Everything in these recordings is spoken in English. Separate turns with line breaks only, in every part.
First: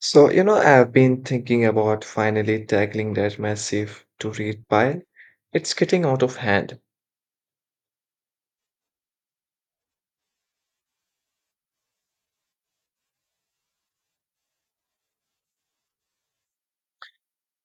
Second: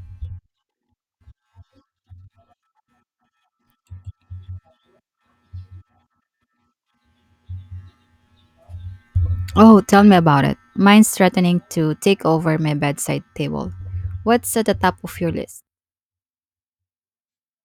So, you know, I've been thinking about finally tackling that massive to read pile. It's getting out of hand.
Oh, tell me about it. Mine's threatening to take over my bedside table. What's at the top of your list?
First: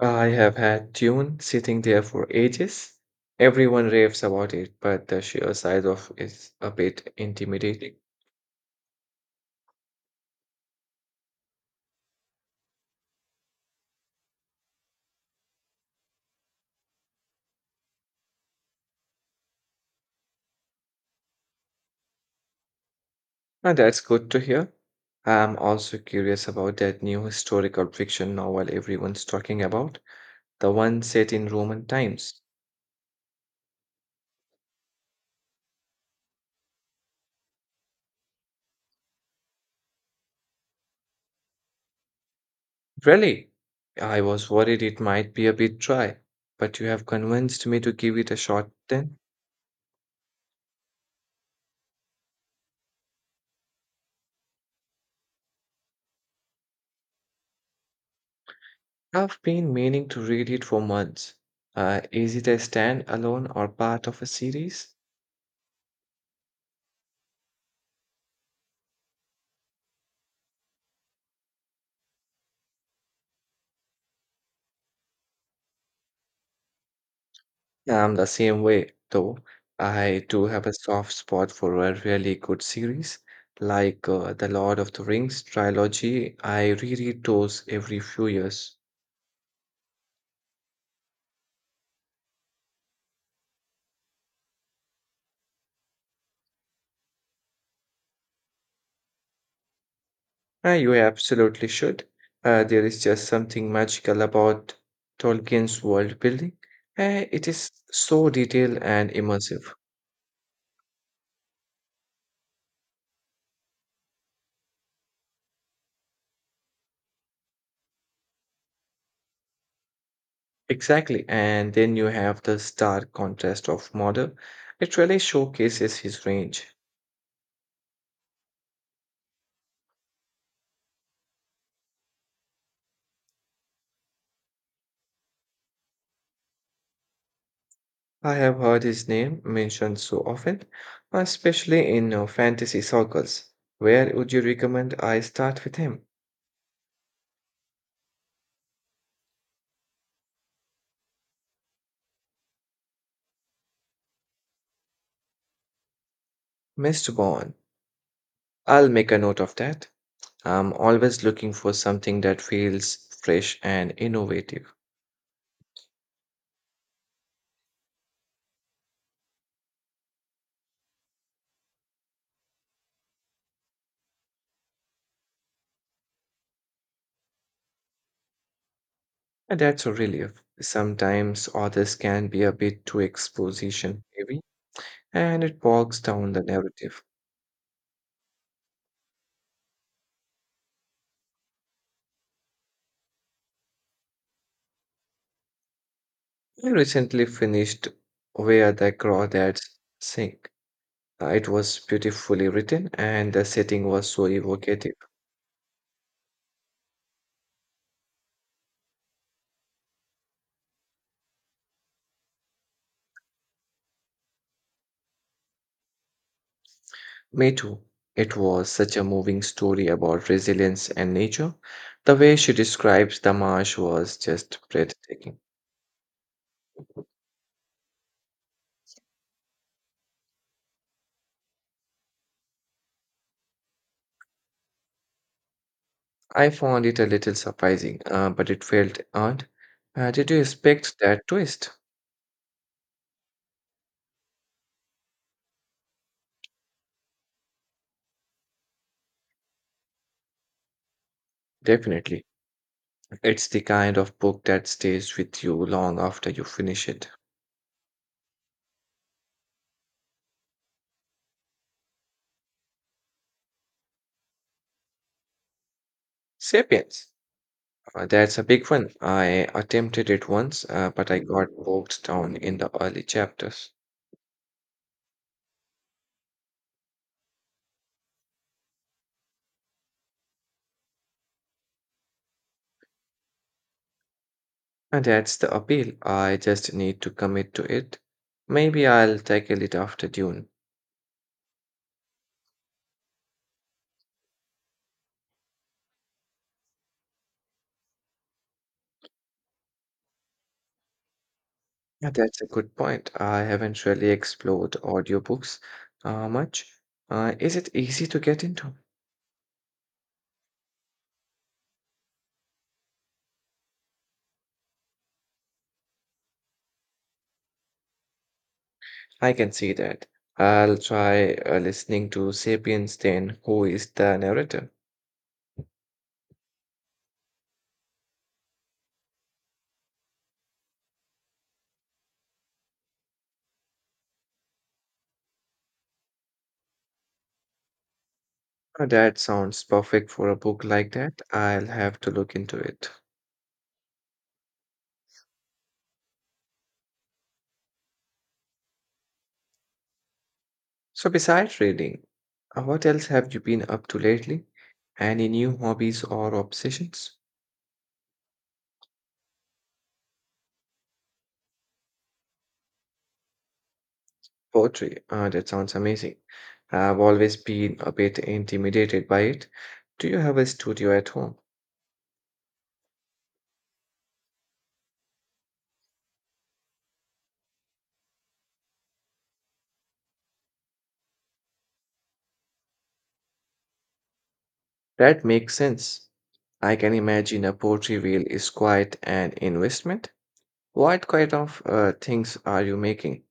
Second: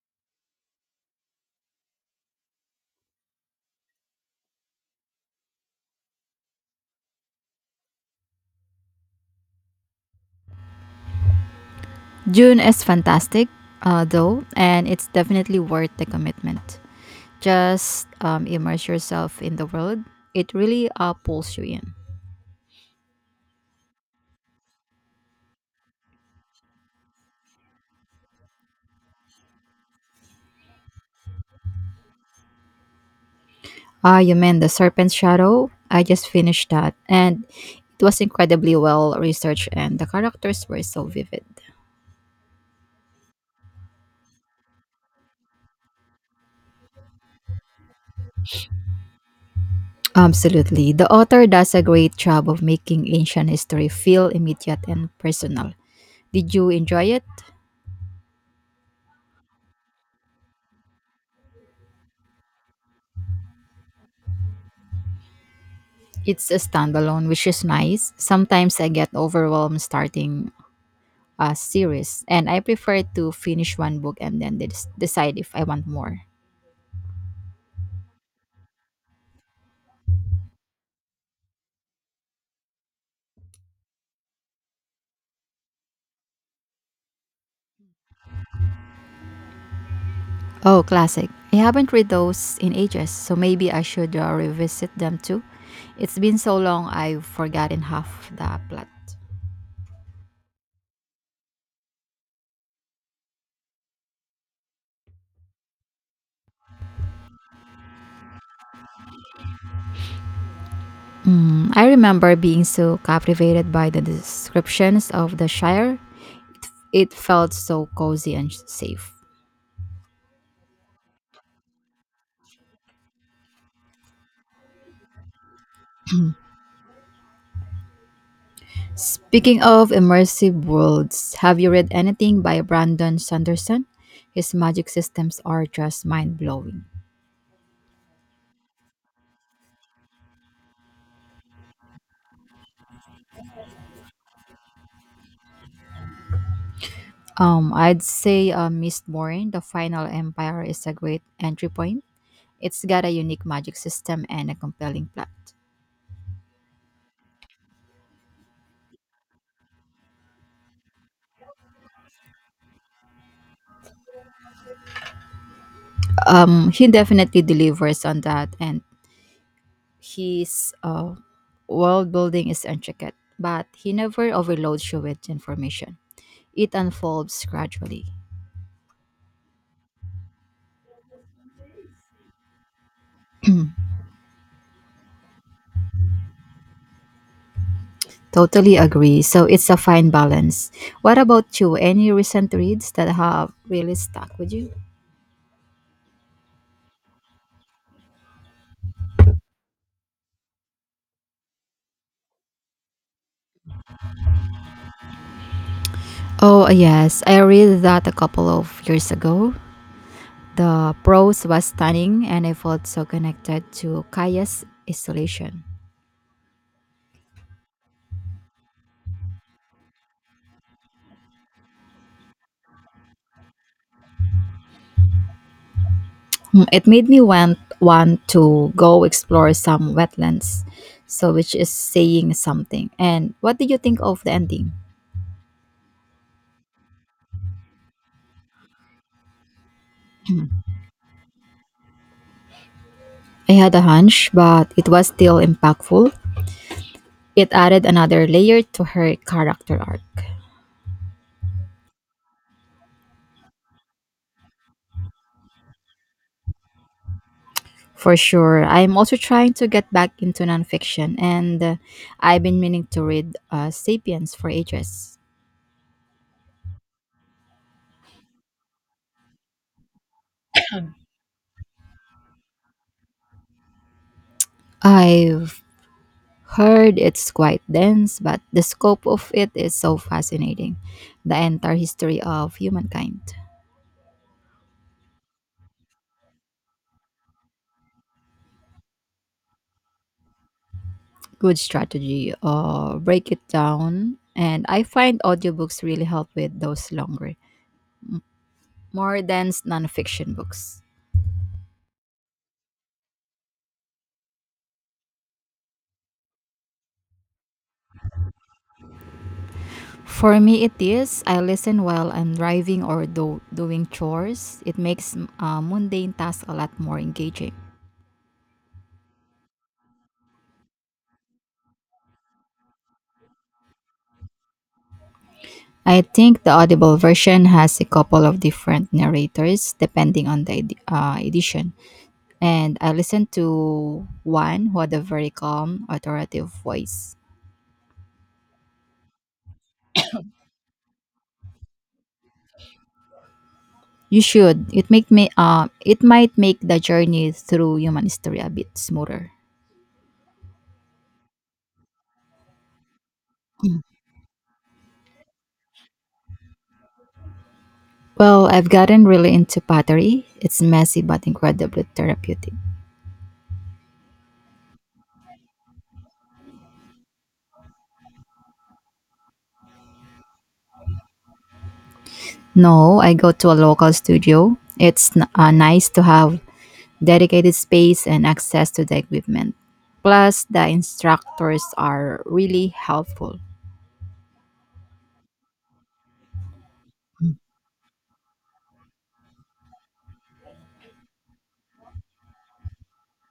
I have had Dune sitting there for ages. Everyone raves about it, but the sheer size of it's a bit intimidating.
June is fantastic, though, and it's definitely worth the commitment. Just immerse yourself in the world. It really pulls you in.
And that's good to hear. I'm also curious about that new historical fiction novel everyone's talking about, the one set in Roman times.
Ah, you mean the Serpent's Shadow? I just finished that, and it was incredibly well researched, and the characters were so vivid.
Really? I was worried it might be a bit dry, but you have convinced me to give it a shot then.
Absolutely. The author does a great job of making ancient history feel immediate and personal. Did you enjoy it?
I've been meaning to read it for months. Is it a stand-alone or part of a series?
It's a standalone, which is nice. Sometimes I get overwhelmed starting a series, and I prefer to finish one book and then decide if I want more.
I'm the same way, though. I do have a soft spot for a really good series, like the Lord of the Rings trilogy. I reread those every few years.
Oh, classic. I haven't read those in ages, so maybe I should revisit them too. It's been so long I've forgotten half the plot.
You absolutely should. There is just something magical about Tolkien's world building. It is so detailed and immersive.
Hmm, I remember being so captivated by the descriptions of the Shire. It felt so cozy and safe.
Exactly. And then you have the stark contrast of Mordor. It really showcases his range.
Speaking of immersive worlds, have you read anything by Brandon Sanderson? His magic systems are just mind blowing.
I have heard his name mentioned so often, especially in fantasy circles. Where would you recommend I start with him?
I'd say Mistborn, The Final Empire, is a great entry point. It's got a unique magic system and a compelling plot.
Mr. Bond? I'll make a note of that. I'm always looking for something that feels fresh and innovative,
He definitely delivers on that, and his world building is intricate, but he never overloads you with information. It unfolds gradually.
and that's a relief. Sometimes authors can be a bit too exposition heavy, and it bogs down the narrative.
Totally agree. So it's a fine balance. What about you? Any recent reads that have really stuck with you?
I recently finished Where the Crawdads Sing. It was beautifully written, and the setting was so evocative.
Oh, yes. I read that a couple of years ago. The prose was stunning and I felt so connected to Kaya's isolation.
Me too. It was such a moving story about resilience and nature. The way she describes the marsh was just breathtaking.
Hmm, it made me want to go explore some wetlands, so which is saying something. And what did you think of the ending?
I found it a little surprising, but it felt earned. Did you expect that twist?
I had a hunch, but it was still impactful. It added another layer to her character arc.
Definitely. It's the kind of book that stays with you long after you finish it.
For sure. I'm also trying to get back into nonfiction, and I've been meaning to read Sapiens for ages.
Sapiens. That's a big one. I attempted it once, but I got bogged down in the early chapters.
I've heard it's quite dense, but the scope of it is so fascinating. The entire history of humankind.
And that's the appeal. I just need to commit to it. Maybe I'll tackle it after Dune.
Good strategy. Break it down. And I find audiobooks really help with those longer, more dense nonfiction books.
Yeah, that's a good point. I haven't really explored audiobooks much. Is it easy to get into?
For me, it is. I listen while I'm driving or doing chores. It makes mundane tasks a lot more engaging.
I can see that. I'll try listening to Sapiens then, who is the narrator.
I think the Audible version has a couple of different narrators depending on the edition, and I listened to one who had a very calm, authoritative voice.
That sounds perfect for a book like that. I'll have to look into it.
You should. It make me. It might make the journey through human history a bit smoother.
So, besides reading, what else have you been up to lately? Any new hobbies or obsessions?
Well, I've gotten really into pottery. It's messy but incredibly therapeutic.
Poetry. Ah, that sounds amazing. I've always been a bit intimidated by it. Do you have a studio at home?
No, I go to a local studio. It's nice to have dedicated space and access to the equipment. Plus, the instructors are really helpful.
That makes sense. I can imagine a poetry wheel is quite an investment. What kind of things are you making?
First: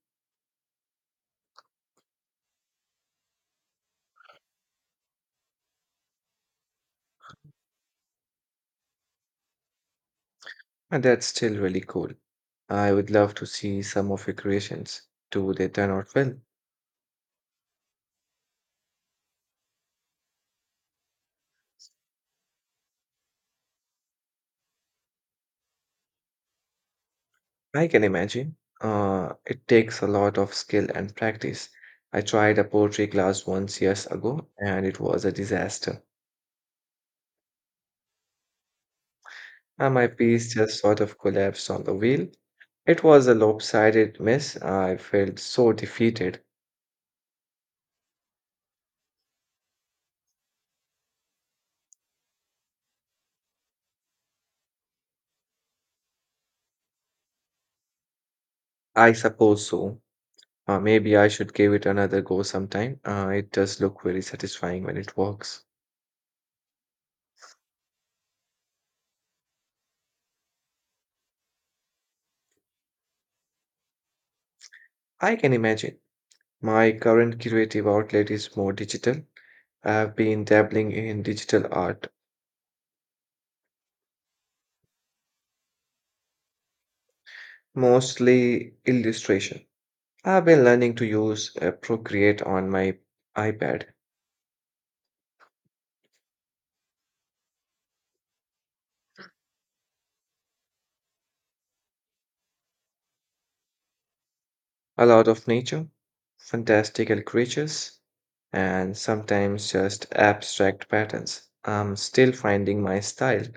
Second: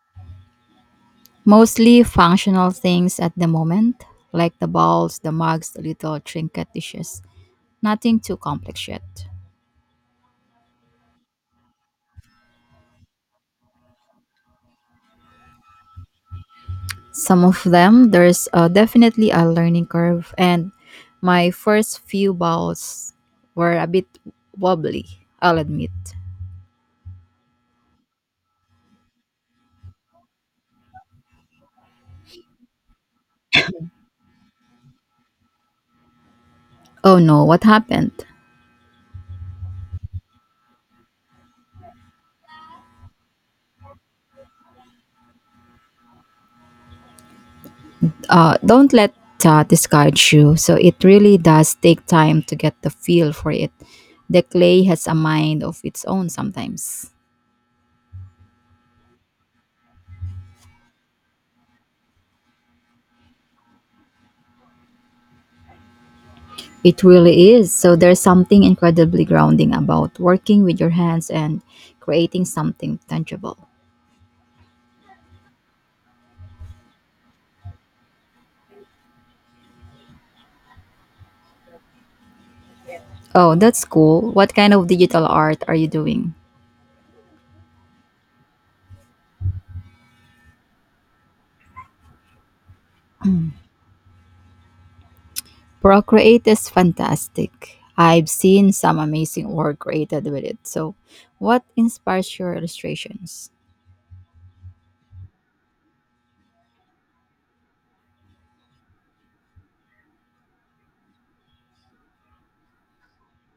Mostly functional things at the moment, like the bowls, the mugs, the little trinket dishes. Nothing too complex yet.
And that's still really cool. I would love to see some of your creations. Do they turn out well?
Some of them, there's definitely a learning curve, and my first few bowls were a bit wobbly, I'll admit.
I can imagine. It takes a lot of skill and practice. I tried a poetry class once years ago and it was a disaster.
Oh no, what happened?
And my piece just sort of collapsed on the wheel. It was a lopsided mess. I felt so defeated.
Don't let that discourage you. So it really does take time to get the feel for it. The clay has a mind of its own sometimes.
I suppose so. Maybe I should give it another go sometime. It does look very satisfying when it works.
It really is. So there's something incredibly grounding about working with your hands and creating something tangible.
I can imagine. My current creative outlet is more digital. I've been dabbling in digital art,
Oh, that's cool. What kind of digital art are you doing?
mostly illustration. I've been learning to use Procreate on my iPad.
Procreate is fantastic. I've seen some amazing work created with it. So, what inspires your illustrations?
A lot of nature, fantastical creatures, and sometimes just abstract patterns. I'm still finding my style.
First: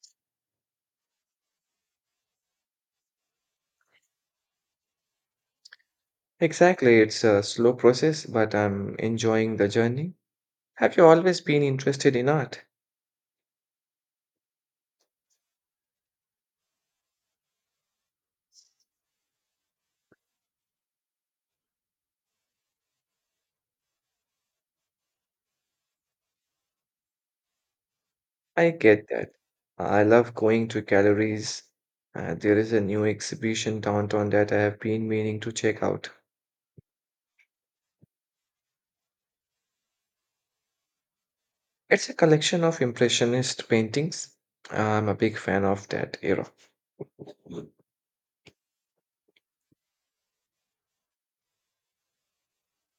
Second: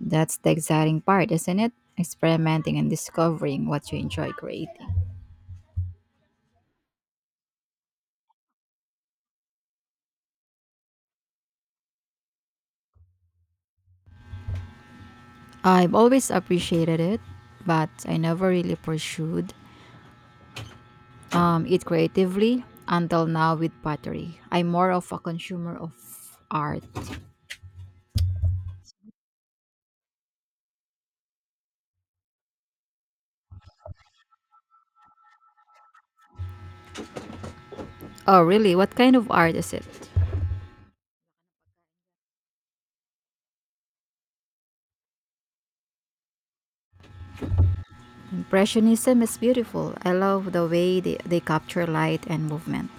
That's the exciting part, isn't it? Experimenting and discovering what you enjoy creating.
Exactly, it's a slow process, but I'm enjoying the journey. Have you always been interested in art?
I've always appreciated it, but I never really pursued it creatively until now with pottery. I'm more of a consumer of art.
I get that. I love going to galleries. There is a new exhibition downtown that I have been meaning to check out.
Oh, really? What kind of art is it?
It's a collection of impressionist paintings. I'm a big fan of that era.
Impressionism is beautiful. I love the way they capture light and movement.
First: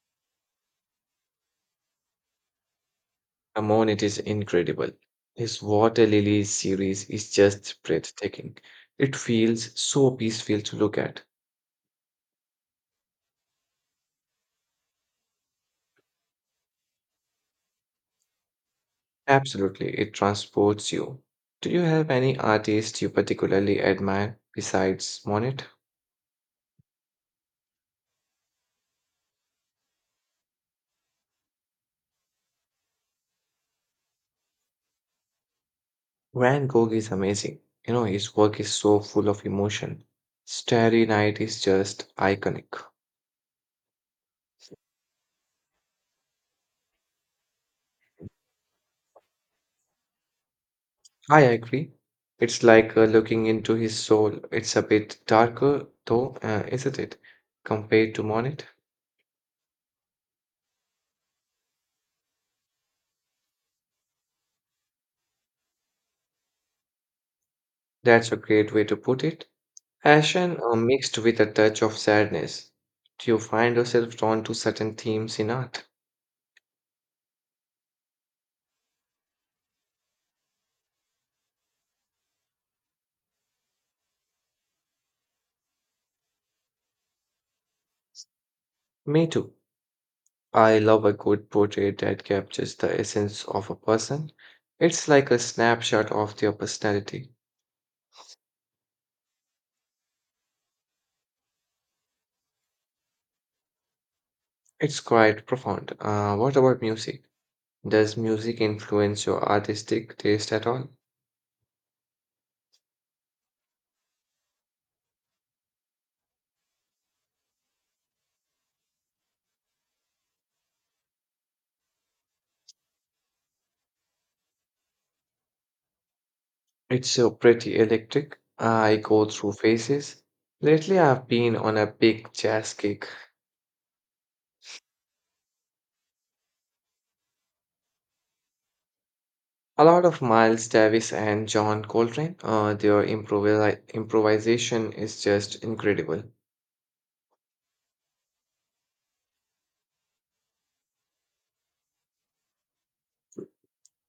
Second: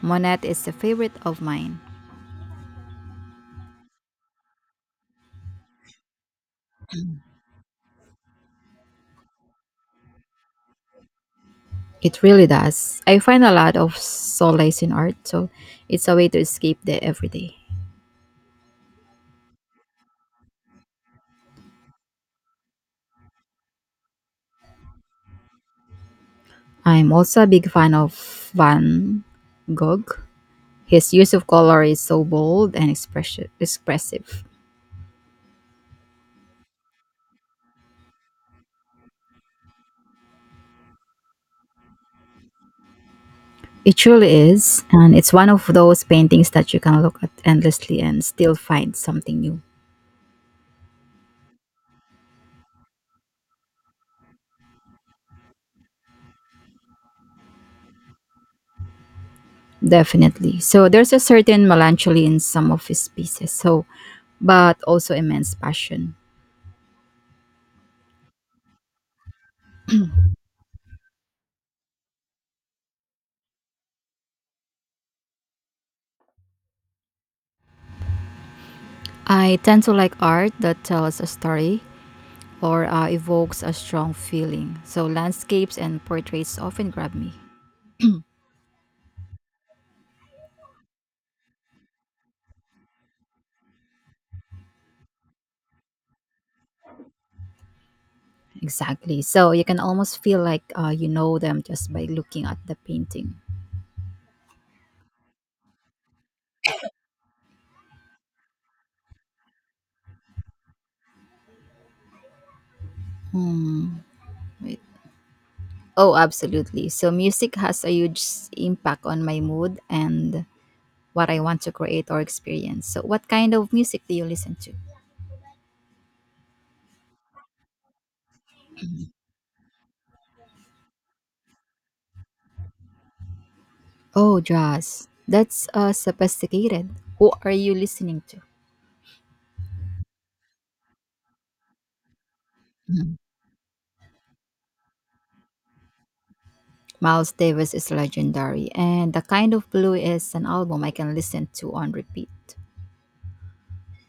Monet is a favorite of mine.
Amon, it is incredible. His Water Lilies series is just breathtaking. It feels so peaceful to look at.
It really does. I find a lot of solace in art, so it's a way to escape the everyday.
Absolutely, it transports you. Do you have any artist you particularly admire besides Monet?
I'm also a big fan of Van Gogh. His use of color is so bold and expressive.
Van Gogh is amazing. You know, his work is so full of emotion. Starry Night is just iconic.
It truly is, and it's one of those paintings that you can look at endlessly and still find something new.
I agree. It's like looking into his soul. It's a bit darker, though, isn't it? Compared to Monet?
Definitely. So there's a certain melancholy in some of his pieces, so but also immense passion.
That's a great way to put it. Passion mixed with a touch of sadness. Do you find yourself drawn to certain themes in art?
I tend to like art that tells a story or evokes a strong feeling. So landscapes and portraits often grab me.
Me too. I love a good portrait that captures the essence of a person. It's like a snapshot of their personality.
Exactly. So you can almost feel like you know them just by looking at the painting.
It's quite profound. What about music? Does music influence your artistic taste at all?
Right. Oh, absolutely. So music has a huge impact on my mood and what I want to create or experience. So, what kind of music do you listen to?
It's so pretty electric. I go through phases. Lately, I've been on a big jazz kick.
Oh, jazz. That's sophisticated. Who are you listening to?
A lot of Miles Davis and John Coltrane, their
Mhm.
improvisation is just incredible.
Miles Davis is legendary, and The Kind of Blue is an album I can listen to on repeat.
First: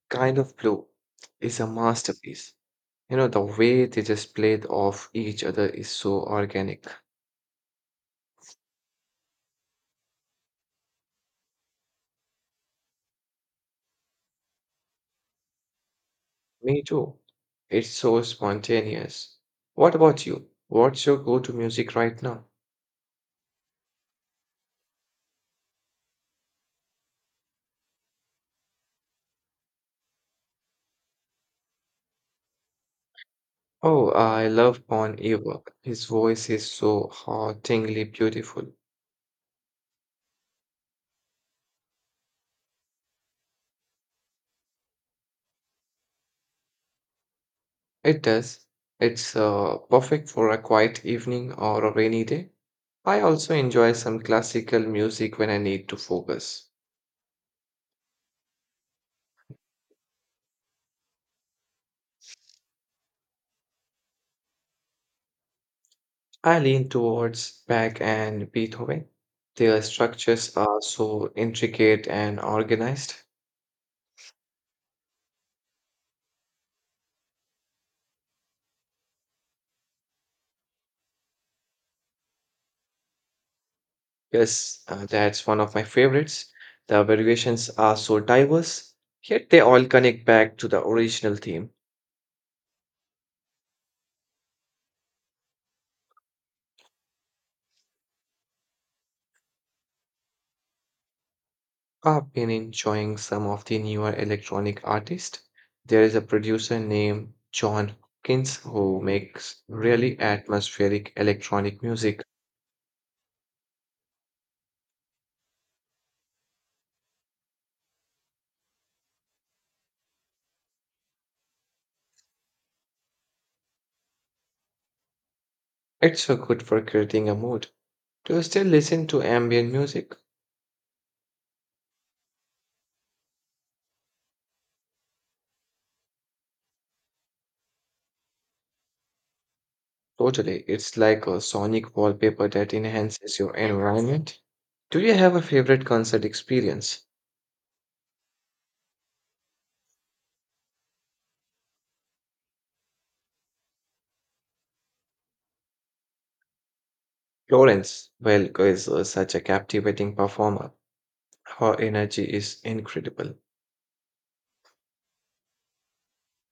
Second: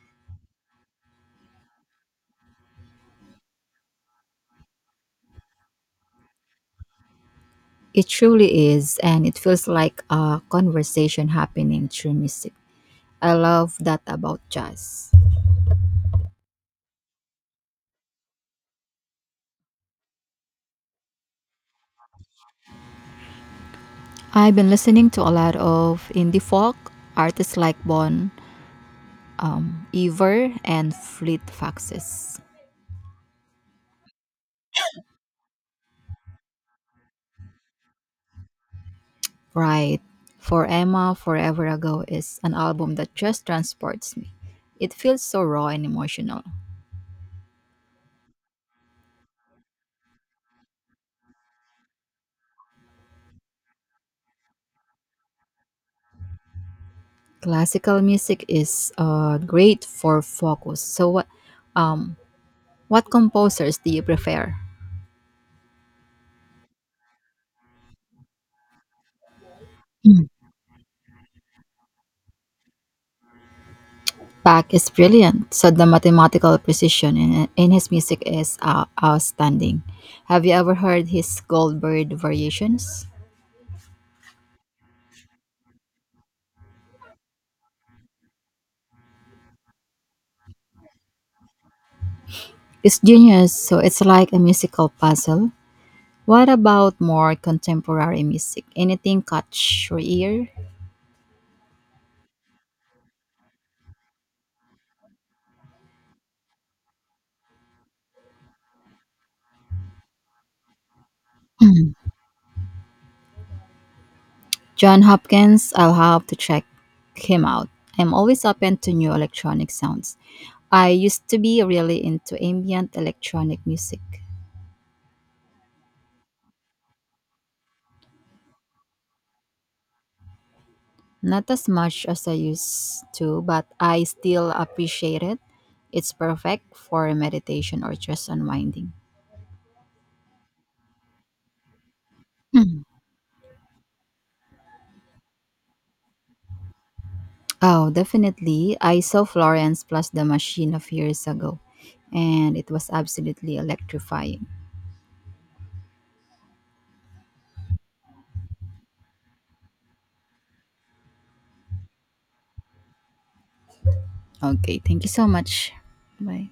Kind of Blue is a masterpiece. You know, the way they just played off each other is so organic.
It truly is, and it feels like a conversation happening through music. I love that about jazz.
Me too. It's so spontaneous. What about you? What's your go to music right now?
I've been listening to a lot of indie folk artists like Bon Iver and Fleet Foxes.
Oh, I love Bon Iver. His voice is so hauntingly beautiful.
Right. For Emma Forever Ago is an album that just transports me. It feels so raw and emotional.
It does. It's perfect for a quiet evening or a rainy day. I also enjoy some classical music when I need to focus.
Classical music is great for focus. So um what composers do you prefer?
I lean towards Bach and Beethoven. Their structures are so intricate and organized.
Bach is brilliant, so the mathematical precision in his music is outstanding. Have you ever heard his Goldbird variations?
Yes, that's one of my favorites. The variations are so diverse, yet they all connect back to the original theme.
It's genius, so it's like a musical puzzle. What about more contemporary music? Anything catch your ear?
I've been enjoying some of the newer electronic artists. There is a producer named John Hopkins who makes really atmospheric electronic music.
John Hopkins, I'll have to check him out. I'm always open to new electronic sounds. I used to be really into ambient electronic music.
It's so good for creating a mood. Do you still listen to ambient music?
Not as much as I used to, but I still appreciate it. It's perfect for meditation or just unwinding.
Totally. It's like a sonic wallpaper that
Mm.
enhances your environment. Do you have a favorite concert experience?
Oh, definitely. I saw Florence plus the machine a few years ago, and it was absolutely electrifying.
Florence Welk is such a captivating performer. Her energy is incredible.
Okay, thank you so much. Bye.